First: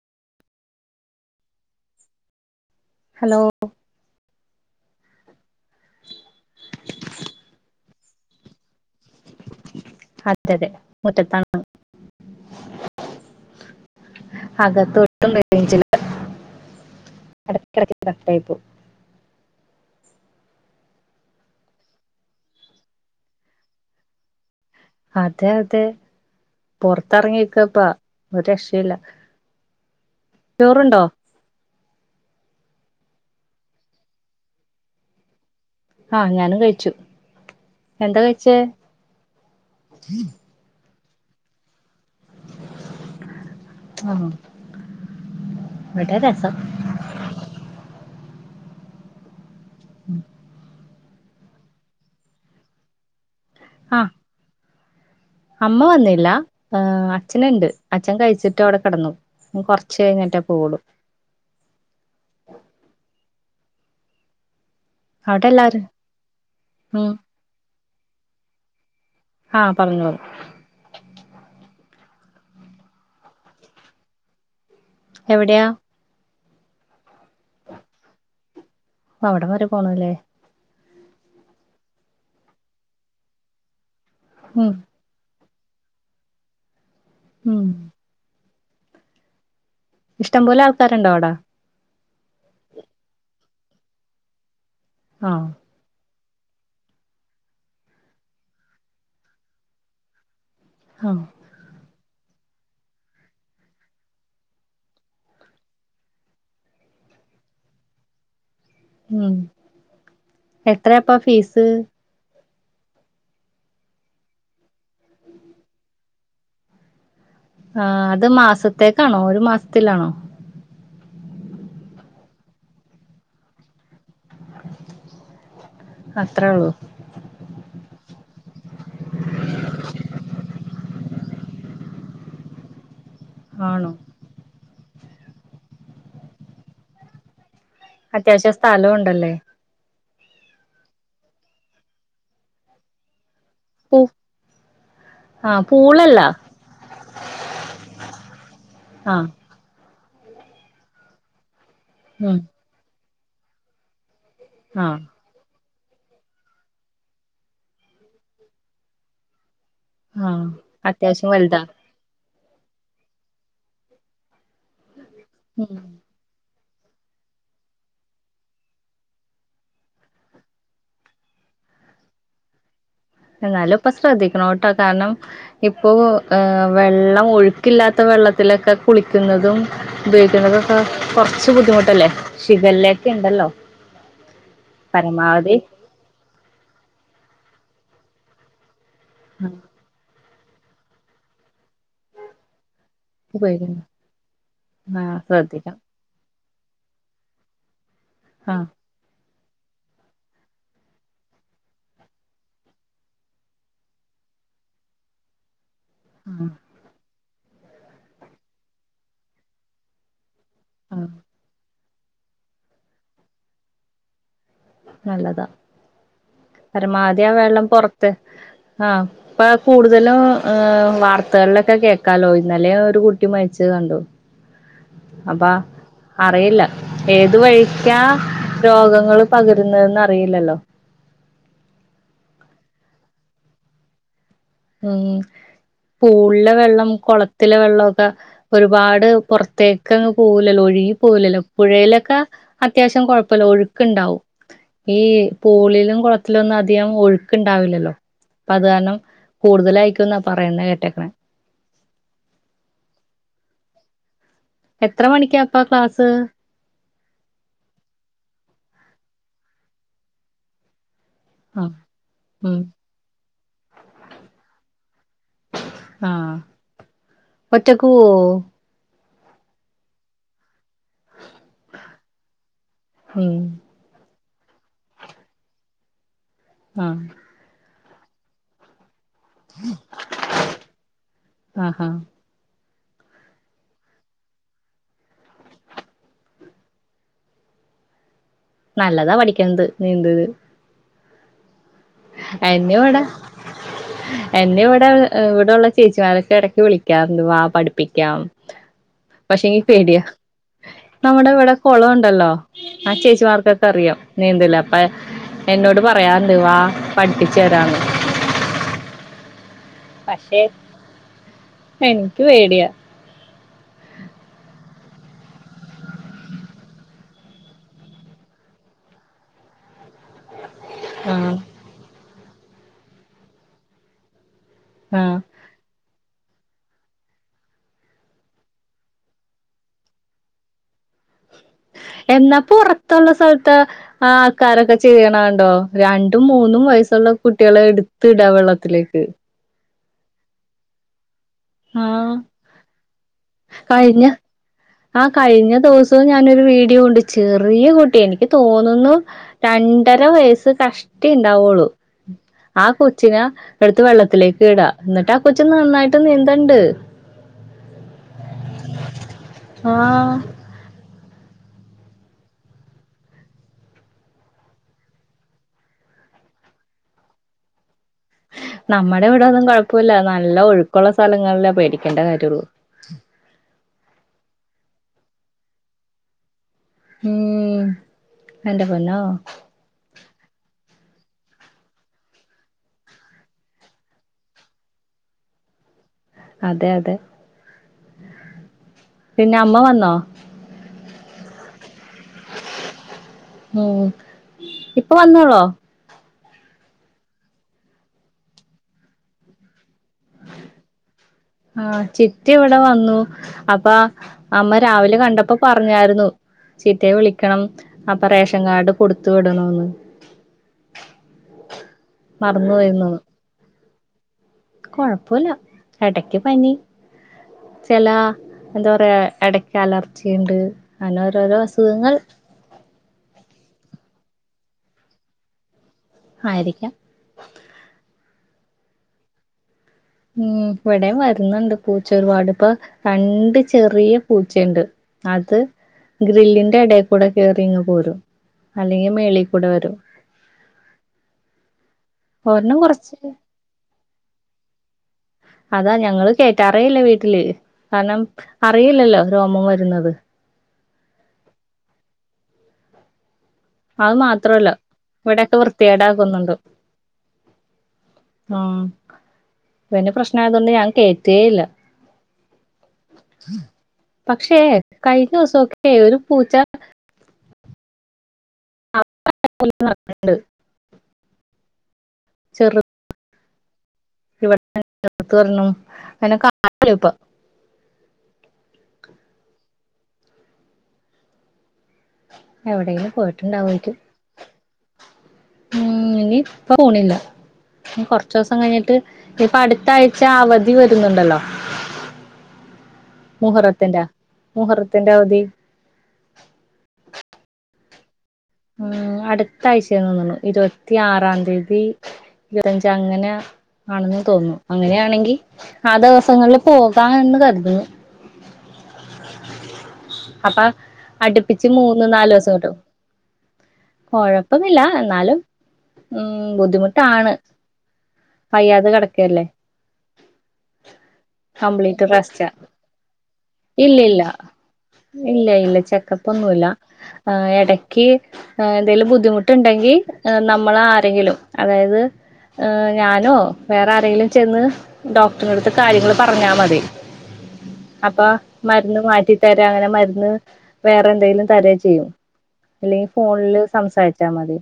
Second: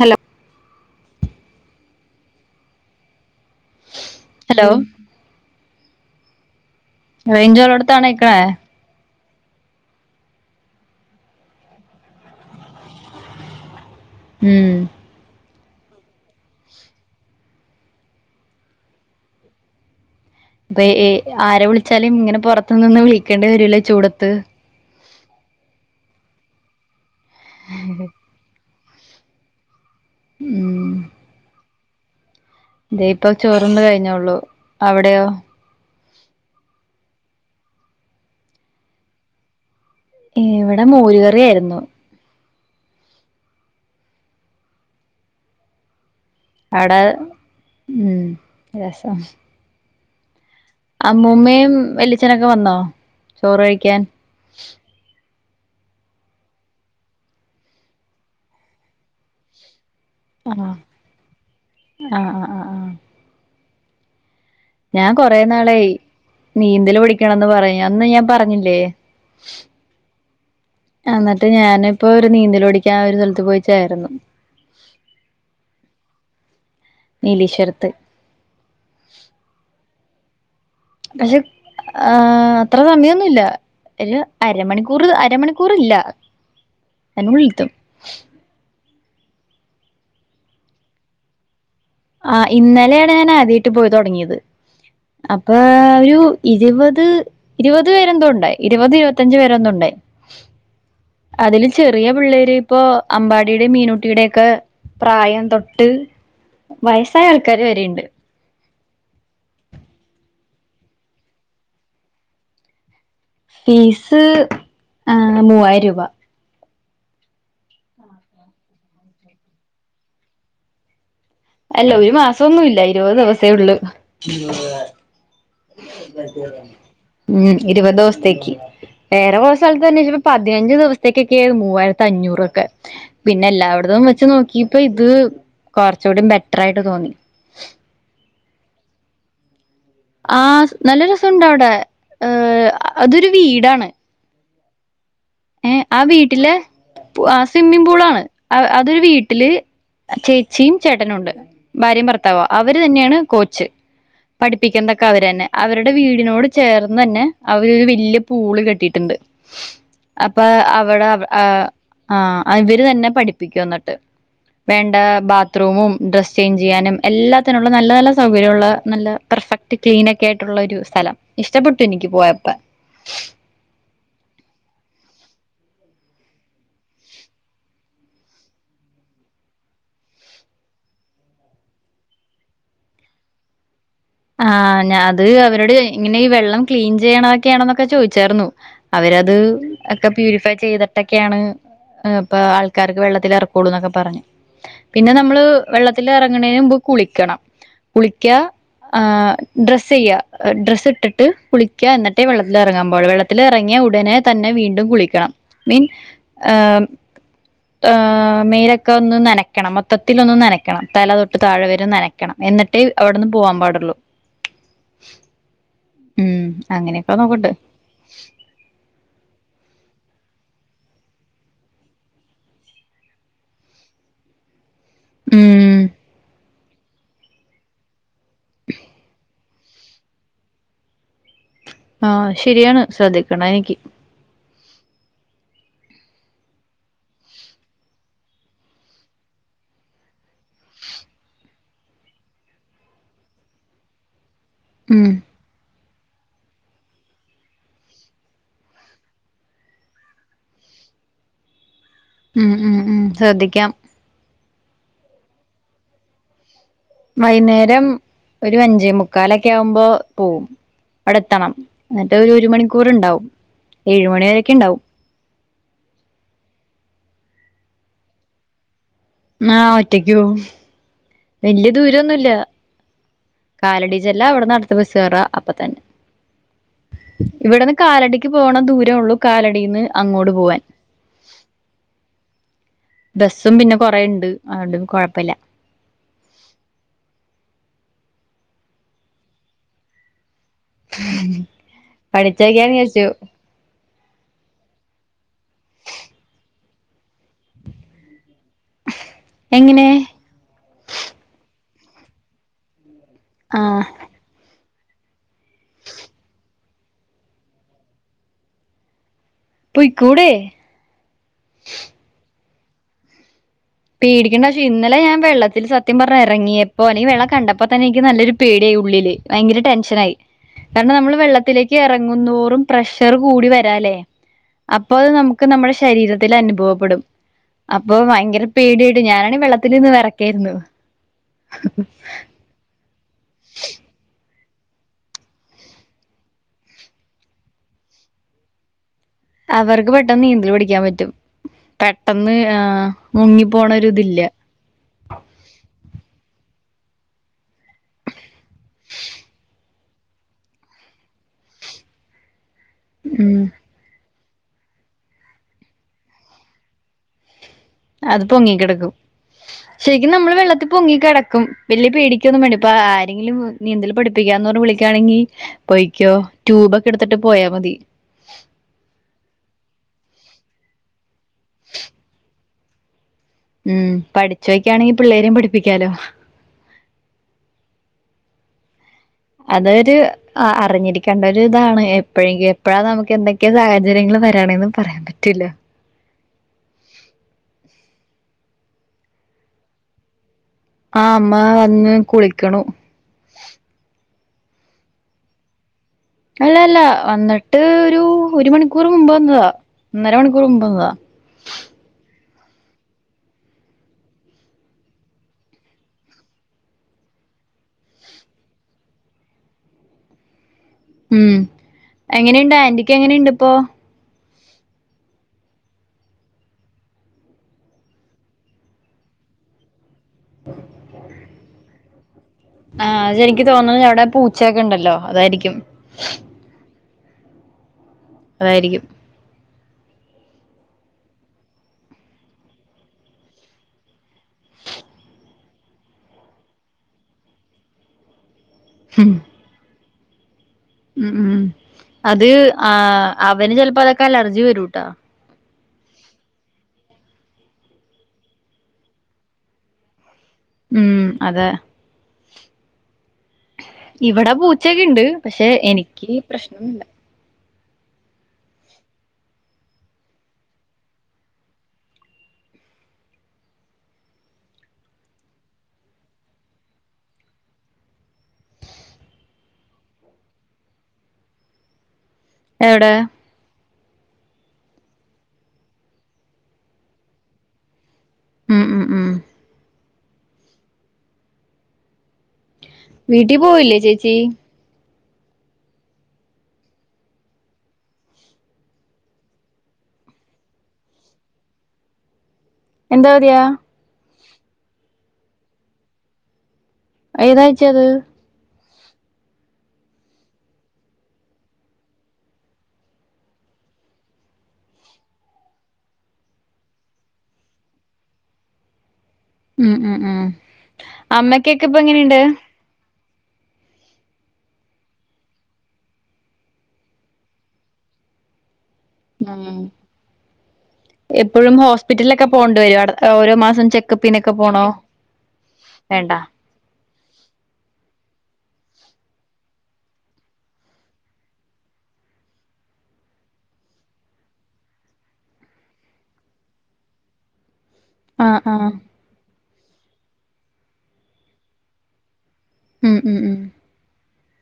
Hello hello hello range ഉള്ളോട്ത്താണോ നിക്ക്ണ അതെ അതെ മുറ്റത്താണ് ഉം [inaudible] അപ്പൊ ആരെ വിളിച്ചാലും ഇങ്ങനെ പുറത്തു നിന്ന് വിളിക്കേണ്ടി വരുവല്ലോ ചൂടത്ത് അതെ അതെ പുറത്തിറങ്ങി നിക്കപ്പ ഒരു രക്ഷയില്ല ഉം ചോറുണ്ടോ ഇത ഇപ്പൊ ചോറ്ന്ന് കഴിഞ്ഞള്ളൂ അവിടെയോ ആഹ് ഞാനും കഴിച്ചു എന്താ കഴിച്ചേ? ഇവിടെ മോരുകറിയായിരുന്നു ആഹ് ഇവിടെ രസം അവിടെ ഉം രസം ഉം അമ്മൂമ്മയും വെല്യച്ചനൊക്കെ വന്നോ ചോറ് കഴിക്കാൻ ആഹ് അമ്മ വന്നില്ല അച്ഛനുണ്ട് അച്ഛൻ കഴിച്ചിട്ട് അവിടെ കിടന്നു കൊറച്ച കഴിഞ്ഞ ആഹ് ആഹ് ആഹ് ആഹ് ഞാൻ അവിടെ എല്ലാരും കൊറെനാളായി നീന്തല് ഉം പിടിക്കണന്ന് പറയാ അന്ന് ഞാൻ പറഞ്ഞില്ലേ ആഹ് പറഞ്ഞു പറ ആഹ് എന്നിട്ട് ഞാനിപ്പോഒരു നീന്തല് പഠിക്കാൻ ഒരു സ്ഥലത്ത് പോയിചേർന്നു എവിടെയ നീലീശ്വരത്ത് അവിടം വരെ പോണല്ലേ പക്ഷെ ആഹ് അത്ര സമയമൊന്നുല്ല ഒരു ഉം അരമണിക്കൂർ ഒറ് അരമണിക്കൂറില്ല ഉം അതിനുള്ളിലെത്തും ഇഷ്ടം പോലെ ആൾക്കാരുണ്ടോ അവിടെ ആ ഇന്നലെയാണ് ഞാൻ ആദ്യയിട്ട് പോയി തുടങ്ങിയത് ആഹ് അപ്പൊ ഒരു ഇരുപത് ഇരുപത് പേരെന്തണ്ടായി ഇരുപത് ഇരുപത്തിഞ്ച് പേരെന്തണ്ടായി ആഹ് അതില് ചെറിയ പിള്ളേര് ഇപ്പൊ അമ്പാടിയുടെയും മീനുട്ടിയുടെ ഒക്കെ പ്രായം തൊട്ട് വയസ്സായ ആൾക്കാര് വരെയുണ്ട് ഉം എത്രപ്പ ഫീസ്? ഫീസ് ആ മൂവായിരം രൂപ ആഹ് അത് മാസത്തേക്കാണോ ഒരു മാസത്തിലാണോ അല്ല ഒരു മാസന്നുല്ല ഇരുപത് ദിവസേ ഉള്ളൂ അത്രേ ഉള്ളൂ ഉം ഇരുപത് ദിവസത്തേക്ക് വേറെ കുറ സ്ഥലത്ത് അന്വേഷിച്ചപ്പോ പതിനഞ്ചച് ദിവസത്തേക്കൊക്കെയ മൂവായിരത്തി അഞ്ഞൂറൊക്കെ പിന്നെ ആണോ എല്ലായിടത്തും വെച്ച് നോക്കിപ്പോ ഇത് കൊറച്ചുകൂടി ബെറ്റർ ആയിട്ട് തോന്നി അത്യാവശ്യ സ്ഥലം ഉണ്ടല്ലേ ആഹ് നല്ല രസണ്ടവിടെ ഏഹ് അതൊരു വീടാണ് ഓഹ് ഏഹ് ആഹ് വീട്ടിലെ സ്വിമ്മിഗ് പൂളാണ് അതൊരു ആ വീട്ടില് ചേച്ചിയും ചേട്ടനും ഉണ്ട് ഭാര്യയും ഭർത്താവ ഉം അവര് തന്നെയാണ് കോച്ച് ആ പഠിപ്പിക്കുന്നതൊക്കെ അവര് തന്നെ അവരുടെ വീടിനോട് ചേർന്ന് തന്നെ അവരൊര് വലിയ പൂള് കെട്ടിയിട്ടുണ്ട് ആ അപ്പൊ അവിടെ അത്യാവശ്യം വലുതാ ആഹ് ആഹ് ഇവര് തന്നെ പഠിപ്പിക്കും എന്നിട്ട് വേണ്ട ഉം ബാത്റൂമും ഡ്രസ് ചേഞ്ച് ചെയ്യാനും എല്ലാത്തിനുള്ള നല്ല നല്ല സൗകര്യള്ള നല്ല പെർഫെക്ട് ക്ലീനൊക്കെ ആയിട്ടുള്ള ഒരു സ്ഥലം ഇഷ്ടപ്പെട്ടു എനിക്ക് പോയപ്പ എന്നാലും ഇപ്പൊ ശ്രദ്ധിക്കണട്ടോ കാരണം ഇപ്പോ ഏഹ് വെള്ളം ഒഴുക്കില്ലാത്ത വെള്ളത്തിലൊക്കെ കുളിക്കുന്നതും ഉപയോഗിക്കുന്നതൊക്കെ കൊറച്ച് ബുദ്ധിമുട്ടല്ലേ ശിഖല്ല ഒക്കെണ്ടല്ലോ ആഹ് ഞാ അത് അവരോട് ഇങ്ങനെ ഈ വെള്ളം ക്ലീൻ ചെയ്യണതൊക്കെയാണെന്നൊക്കെ ചോദിച്ചായിരുന്നു അവരത് ആ ഒക്കെ പ്യൂരിഫൈ ചെയ്തിട്ടൊക്കെയാണ് ഇപ്പ ആൾക്കാർക്ക് വെള്ള വെള്ളത്തിൽ ഇറക്കൂള്ളൂ ഉപയോഗിക്കണം എന്നൊക്കെ പറഞ്ഞു പിന്നെ ആ നമ്മള് ശ്രദ്ധിക്കണം വെള്ളത്തി ഇറങ്ങ്ണീന്റെ മുമ്പ് കുളിക്കണം കുളിക്കാ ആ ആഹ് ഡ്രസ്സ്യ്യ ഡ്രെസ് ഇട്ടിട്ട് കുളിക്ക എന്നിട്ടേ വെള്ളത്തിൽ ഇറങ്ങാൻ പാടൊള്ളു വെള്ളത്തി വെള്ളത്തിൽ ഇറങ്ങിയ ഉടനെ തന്നെ വീണ്ടും കുളിക്കണം മീൻ ആ ഏഹ് ആഹ് മേലോക്കെ ഒന്ന് നനക്കണം മൊത്തത്തിൽ ഒന്ന് നനക്കണം ആ തല തൊട്ട താഴെ വരെ നനയ്ക്കണം എന്നിട്ടേ അവിടുന്ന് പോവാൻ പാടുള്ളൂ നല്ലതാ ഉം അങ്ങനെയൊക്കെ പരമാവധി ആഹ് നോക്കണ്ട്. വെള്ളം പൊറത്ത് ആഹ് ഇപ്പ കൂടുതലും വാർത്തകളിലൊക്കെ കേക്കാലോ ഇന്നലെ ഒരു കുട്ടി മരിച്ച കണ്ടു അപ്പാ ഉം അറിയില്ല ഏതു വഴിക്കാ രോഗങ്ങൾ പകരുന്നന്ന് അറിയില്ലല്ലോ ആഹ് ശരിയാണ് ശ്രദ്ധിക്കണ എനിക്കി മം പൂളിലെ വെള്ളം കുളത്തിലെ വെള്ളോക്ക ഒരുപാട് പൊറത്തേക്ക്ങ്ങ് പോവൂലല്ലോ ഒഴുകി പോവൂല ല്ലോ പുഴയിലൊക്ക അത്യാവശ്യം കോഴപ്പല്ല ഒഴുക്ക് ണ്ടാവും ഈ ഉം പൂളിലും കുളത്തിലൊന്നും അധികം ഒഴുക്ക് ഇണ്ടാവില്ലല്ലോ അപ്പൊ അത് കാരണം കൂടുതലായിക്കും ന്നാ പറയന്നെ കേട്ടെക് ണെ ഉം ഉം ഉം ശ്രദ്ധിക്കാം എത്ര മണിക്കാ പ്പാ ക്ലാസ് വൈന്നേരം ഒര് അഞ്ചേ മുക്കാലൊക്കെ ആകുമ്പോ പോകും അവിടെ എത്തണം ആഹ് എന്നിട്ട് ഒരു ഒരു ഉം മണിക്കൂർ ഉണ്ടാവും ഏഴുമണി വരക്കെ ണ്ടാവും ആഹ് ഒറ്റക്ക് പോവോ ആഹ് ഒറ്റക്ക് ഓവും വല്യ ദൂരൊന്നുല്ല മം കാലഡീജല്ല അവിടെന്ന അടുത്ത ബസ് കേറാ അപ്പതന്നെ ആഹ് ഇവിടന്ന് കാലടിക്ക് പോണ ദൂരോ ഉള്ളു കാലടിന്ന് അങ്ങോട് പോവാൻ ആഹാ ബസ്സും പിന്നെ കൊറേണ്ട് അതോണ്ട് കോഴപ്പല്ല നല്ലതാ പഠിക്കിന്നത് നീന്തല് പഠിച്ചോക്കന്ന് എന്നെ ഇവിടെ വിചാരിച്ചു എന്നെ ഇവിടെ ഇവിടെള്ള ചേച്ചിമാരൊക്കെ ഇടക്ക് വിളിക്കാറുണ്ട് വാ പഠിപ്പിക്കാം പക്ഷെങ്കി എങ്ങനെ പേടിയാ നമ്മുടെ ഇവിടെ കോളം ഉണ്ടല്ലോ ആഹ് ചേച്ചിമാർക്കൊക്കെ ആഹ് അറിയാം നീന്തല് അപ്പ എന്നോട് പറയാറ്ണ്ട് വാ പഠിപിച്ച് തരാന്ന് പൊയ്ക്കൂടെ പക്ഷെ എനിക്ക് പേടിയാ പേടിക്കണ്ട പക്ഷേ ഇന്നലെ ഞാൻ വെള്ളത്തിൽ സത്യം പറഞ്ഞ എറങ്ങി എപ്പോ അല്ലെങ്കി വെള്ളം കണ്ടപ്പോ തന്നെ നിക്ക് നല്ലൊരു പേടിയായി ഉള്ളില് ഭയങ്കര ടെൻഷൻ ആയി കാരണം നമ്മൾ ആഹ് വെള്ളത്തിലേക്ക് ഇറങ്ങുന്നോറും പ്രഷർ കൂടി വരാല്ലേ അപ്പൊ അത് ആഹ് നമുക്ക് ഒക്ക നമ്മടെ ശരീരത്തിൽ അനുഭവപ്പെടും അപ്പൊ ഭയങ്കര പേടിയായിട്ട് ഞാനാണെ വെള്ളത്തില് നിന്ന് വെറക്കായിരുന്നു എന്നാ പ്പോറത്തുള്ള സ്ഥലത്തോ ആഹ് ആൾക്കാരൊക്കെ ചെയ്യണണ്ടോ രണ്ടും മൂന്നും വയസ്സുള്ള കുട്ടിയാളെ എടുത്ത് ഇടാ വെള്ളത്തിലേക്ക് അവർക്ക് പെട്ടെന്ന് നീന്തല് പഠിക്കാൻ പറ്റും ആഹ് പെട്ടെന്ന് ആഹ് മുങ്ങി പോണ ഒര് ഇതില്ല ആഹ് കഴിഞ്ഞ ദവസോം ഞാനൊരു വീഡിയോ ഉണ്ട് ചെറിയ കുട്ടി എനിക്കി തോന്നുന്നു രണ്ടര വയസ്സ് കഷ്ട്ടി ഇണ്ടാവുള്ളു ആഹ് കൊച്ചിന ഉം എടുത്ത് വെള്ളത്തിലേക്ക് ഇടാ എന്നിട്ട് ആഹ് കൊച്ച് നന്നായിട്ട് നീന്തണ്ട് അത് പൊങ്ങിക്കിടക്കും ശരിക്കും ആഹ് നമ്മള് വെള്ളത്ത് പൊങ്ങി കടക്കും വലിയ പേടിക്കൊന്നും വേണ്ട പ്പൊ ആരെങ്കിലും നീന്തല് പഠിപ്പിക്കാന്ന് പറഞ് വിളിക്കയാണെങ്കി പോയിക്കോ ട്യൂബ് ഒക്കെ എടുത്തിട്ട് പോയാ മതി നമ്മടെ ഇവിടെ ഒന്നും കോഴപ്പോല്ല നല്ല ഒഴുക്കുള്ള സ്ഥലങ്ങളില പേടിക്കേണ്ട കാര്യള്ളൂ മം പഠിച്ചു വയ്ക്കായാണെങ്കിൽ പിള്ളേരെയും പഠിപ്പിക്കാലോ മം എന്റെ പോന്നോ അതൊരു ആഹ് അർഞ്ഞിരിക്കേണ്ട ഒരു ഇതാണ് എപ്പഴെങ്കും എപ്പഴാ നമുക്ക് എന്തൊക്കെ സാഹചര്യങ്ങൾ വരാണേന്ന് പറയാം പറ്റില്ല അതെ അതെ പിന്നെ അമ്മ വന്നോ ആഹ് അമ്മ വന്ന് കുളിക്കണു നോക് ഇപ്പൊ വന്ന്ണോ അല്ല അല്ല വന്നിട്ട് ഒരൂ ഒരു മണിക്കൂർ മുമ്പ് വന്നതാ ഒന്നര മണിക്കൂറ് മുമ്പ് വന്നതാ ആഹ് ചിറ്റ ഇവിടെ വന്നു അപ്പാ അമ്മ രാവിലെ കണ്ടപ്പോ പർഞ്ഞാര്ന്നു ചിറ്റയെ വിളിക്കണം അപ്പൊ റേഷൻ കാർഡ് കൊട്ത്തു വിടണോംന്ന് ഉം എങ്ങനെയിണ്ട് മറന്നു ആന്റിക്ക് എങ്ങനെയിണ്ട് ഇപ്പോ കൊഴപ്പൊല്ല എടക്ക് പനി ചെലാ എന്താ പറയാ എടയ്ക്ക് അലർജി ഇണ്ട് അങ്ങനെ ഓരോ രോ അസുഖങ്ങൾ ആഹ് അതെനിക്ക് തോന്നുണ് അവ്ടെ പൂച്ചയ്ക്കെ ണ്ടല്ലോ അതായിരിക്കും ആയിരിക്കാം അതായിരിക്കും ഉം ഇവിടെം വര്ന്ന്ണ്ട് പൂച്ച ഒരുപാട് ഇപ്പൊ രണ്ട് ചെറിയ പൂച്ചെണ്ട് അത് ഗ്രില്ലിന്റെ ഇടേക്കൂടെ കേറിംങ്ങ് പോരും അല്ലെങ്കീ മേളീ കൂടെ വരും ഉം ഉം അത് ഒരെണ്ണം കൊറച്ച് ആഹ് അവന് ചെൽപ്പതൊക്കെ അലർജി വരൂട്ടാ അതാ ഞങ്ങള് കേറ്റാറേയില്ലേ വീട്ടില് കാര്ണം അറിയില്ലല്ലോ രോമം വരുന്നത് ഉം അതെ അത് ഇവടെ മാത്രല്ല പൂച്ചക്കെ ഇണ്ട് പക്ഷെ എനിക്ക് പ്രശ്നൊന്നുംല്ല ആഹ് പിന്നെ പ്രശ്നം യതൊണ്ട് ഞാൻ കേറ്റേയില്ല പക്ഷേ കഴിഞ്ഞവ്സൊക്കെ ഒരു പൂച്ച [unintelligible] നടക്ക്ണ്ട് എവ്ടെ ഇവിട് തന്നെ [unintelligible] കാണാലോ പ്പൊ ഉം ഉം ഉം എവിടെയെങ്കിലും വീട്ടീ പോയിട്ടുണ്ടാവായിരിക്കും പോവല്ലേ ചേച്ചീ ഉം ഇനി യിപ്പ പോണില്ല കൊർച്ചോസം കഴിഞ്ഞിട്ട് ഇപ്പ അട്ത്ത ആഴ്ച അവധി വര്ന്ന്ണ്ടല്ലോ [inaudible] പതിയാ മുഹറത്തിന്റെ മുഹറത്തിന്റെ അവധി അയ് ഏതായ്ച്ചെ അത് ഉം അട്ത്ത ആഴ്ചെം തോന്നുണു ഇരുപത്തി ആറാം തീയതീ ഇരുത്തഞ്ച് അങ്ങനെ ആണെന്ന് തോന്നു അങ്ങനെയാണെങ്കി ആഹ് ദിവസങ്ങൾല് പോകാംന്ന് കര്ത് ന്ന് ഉം ഉം ഉം അപ്പാ അട്പ്പിച്ച് അമ്മയ്ക്കൊക്കെ ഇപ്പൊ മൂന്ന് എങ്ങനെയുണ്ട് നാലോസം കിട്ടും കൊഴപ്പമില്ല എന്നാലും ഉം ബുദ്ധിമുട്ടാണ് വയ്യാതെ കെട ഉം എപ്പഴും കംപ്ലീറ്റ് ഹോസ്പിറ്റലൊക്കെ റെസ്റ്റാ പോണ്ട് വരോ അടെ ഓരോ മാസം ഇല്ലില്ല ചെക്കപ്പിനെക്കെ പോണോ ഇല്ല ഇല്ല ചെക്കപ്പ് വേണ്ട ഒന്നുംല്ല ഏഹ് എടക്ക് ഏഹ് എന്തെലും ബുദ്ധിമുട്ട് ണ്ടെങ്കി നമ്മള് ആരെങ്കിലും അതായത് ഏഹ് ഞാനോ വേറെ ആരെലും ചെന്ന് ഡോക്ടറെടുത്ത് കാര്യങ്ങള് പറഞ്ഞാ മതി [inaudible] അപ്പാ ആഹ് ആഹ് മര്ന്ന് മാറ്റി തരാ അങ്ങനെ മര്ന്ന് വേറെ എന്തെലും തരെ ചിയ്യും ഇല്ലേ ഉം ഉം ഉം ഫോൺല് സംസാരിച്ചാ മതി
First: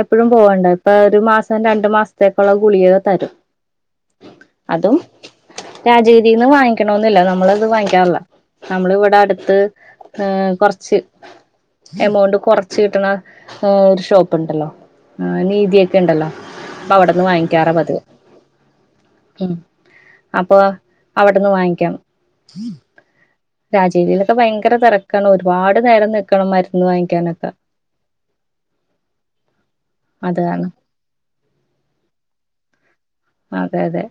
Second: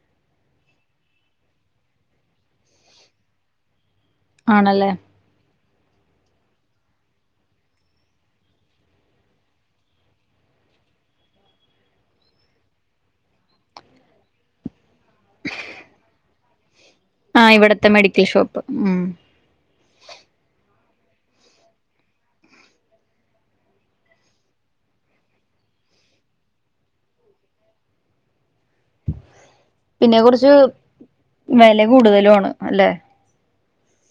എപ്പഴും പോവണ്ട ഇപ്പൊ ഒരു മാസം രണ്ട് മാസ്ത്തേക്കുള്ള ഗുളിക തരും ആണല്ലേ അതും രാജയ്തീന്ന് വാങ്ങിക്കണൊന്നില്ല നമ്മളത് വാങ്ങിക്കാർല്ല നമ്മള്ള് ഇവടെ അട്ത്ത് ഹ് കൊറച്ച് എമൗണ്ട് കൊറ ക്ക്ട്ട്ണ ഹ് ഒരു ഷോപ്പ് ഇണ്ടല്ലോ അഹ് നീതി ഒക്കെ ഇണ്ടല്ലോ അപ്പ അവടന്ന് ആ വാങ്ങിക്കാറ ഇവിടത്തെ പതിവ് മെഡിക്കൽ ഷോപ്പ് ഉം മ് അപ്പൊ അവട്ന്ന് വാങ്ങിക്കാം രാജീവീലൊക്കെ ഭയങ്കര തെരക്കാണ് ഒരുപാട് നേരം നിക്കണം മരുന്ന് വാങ്ങിക്കാനൊക്കെ പിന്നെ അത് കൊറച്ച് കാരണം വെല കൂടുതലുആണ് അല്ലെ അതെ അതെ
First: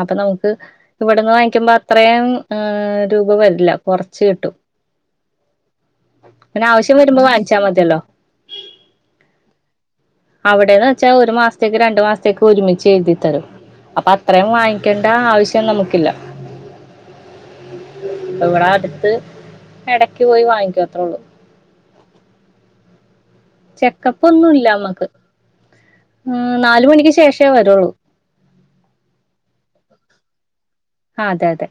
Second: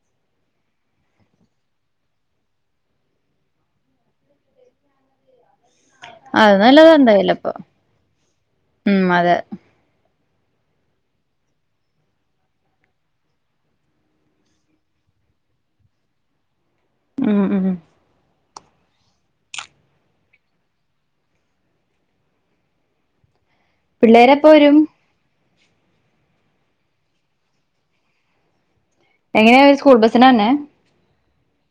അപ്പ നമുക്ക് ഇവിടന്ന് വാങ്ങിക്കുമ്പോ അത്രേം ഹ് രൂപ വരില്ല കൊറച്ച് കിട്ടും അത് പിന്നെ നല്ലത ആവശ്യം വരുമ്പോ എന്തായാലപ്പൊ വാങ്ങിച്ചാ മതിയല്ലോ ഉം അതെ അവടെന്ന് വെച്ചാ ഒരു മാസ്ത്തേക്ക് രണ്ട് മാസ്ത്തേക്ക് ഒരുമിച്ച് എഴുതിത്തരും അപ്പ അത്രേം വാങ്ങിക്കേണ്ട ആവിശ്യം നമുക്കില്ല ഉം ഉം ഇവടെ അട്ത്ത് എടക്ക് പോയി വാങ്ങിക്കും അത്രേ ഒള്ളൂ പിള്ളേരെപ്പ ചെക്കപ്പൊന്നും ഇല്ല വരും നമ്മക്ക് ഹ് നാല് മണിക്ക് ശേഷെ വെരൊള്ളൂ എങ്ങനെ അവര് സ്കൂൾ ബസ്സിനാന്നെ ആഹ് അതെ അതെ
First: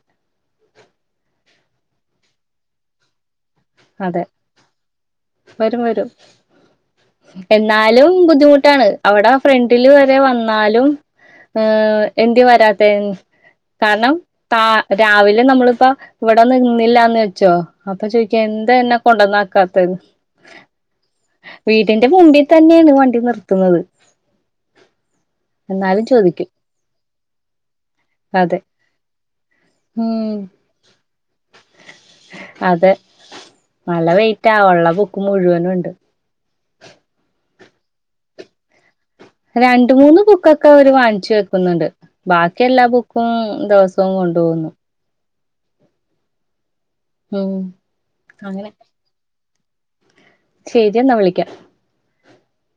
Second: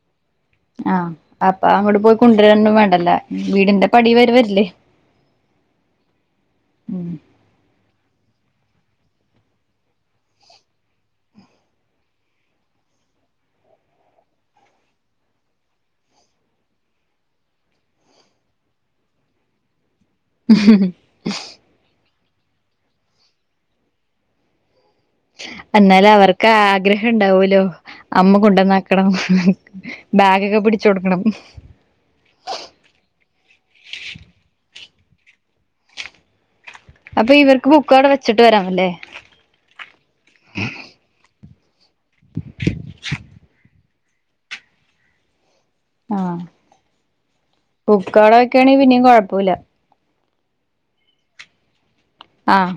ആഹ് ആപ്പാ അങ്ങോട്ട് പോയി കൊണ്ടരന്നും വേണ്ടല്ല വീടിന്റെ പടി അതെ വരേ വര്ല്ലേ വരും വരും ഉം എന്നാലും ബുദ്ധിമുട്ടാണ് അവടെ ഫ്രണ്ടില് വരെ വന്നാലും ഉം എന്ത്യെ വരാത്തെ കാരണം താ രാവിലെ നമ്മള്പ്പോ ഇവടെ നിന്നിലാന്ന് വെച്ചോ അപ്പ ചോ എന്താ ഇന്നെ കൊണ്ടന്നാക്കാത്ത്ന്ന് വീടിന്റെ മുമ്പി തന്നേണ് വണ്ടി നിർത്ത്ന്നത് എന്നാലും അവർക്ക് ചോദിക്കും ആഗ്രഹം ഇണ്ടാവൊലോ അമ്മ അതെ കൊണ്ടന്നാക്കണം ഉം ബാഗൊക്കെ പിടിച്ച് ഒടുക്കണം അതെ നല്ല വെയ്റ്റാ ഒള്ള ബുക്ക് മുഴുവനുണ്ട് അപ്പാ ഇവർക്ക് ബുക്ക് അവടെ വെച്ചിട്ട് വരാമല്ലേ രണ്ട് മൂന്ന് ബുക്കൊക്കെ അവര് വാങ്ങിച്ചു വെക്കുന്നുണ്ട് ബാക്കി എല്ലാ ബുക്കും ദിവസും കൊണ്ടു പോവുന്നു ആഹ് ഉം ബുക്കവട വെക്കാണെകി പിനിം കൊഴപോല്ല ശെരി എന്നാ വിളിക്കാം ആഹ്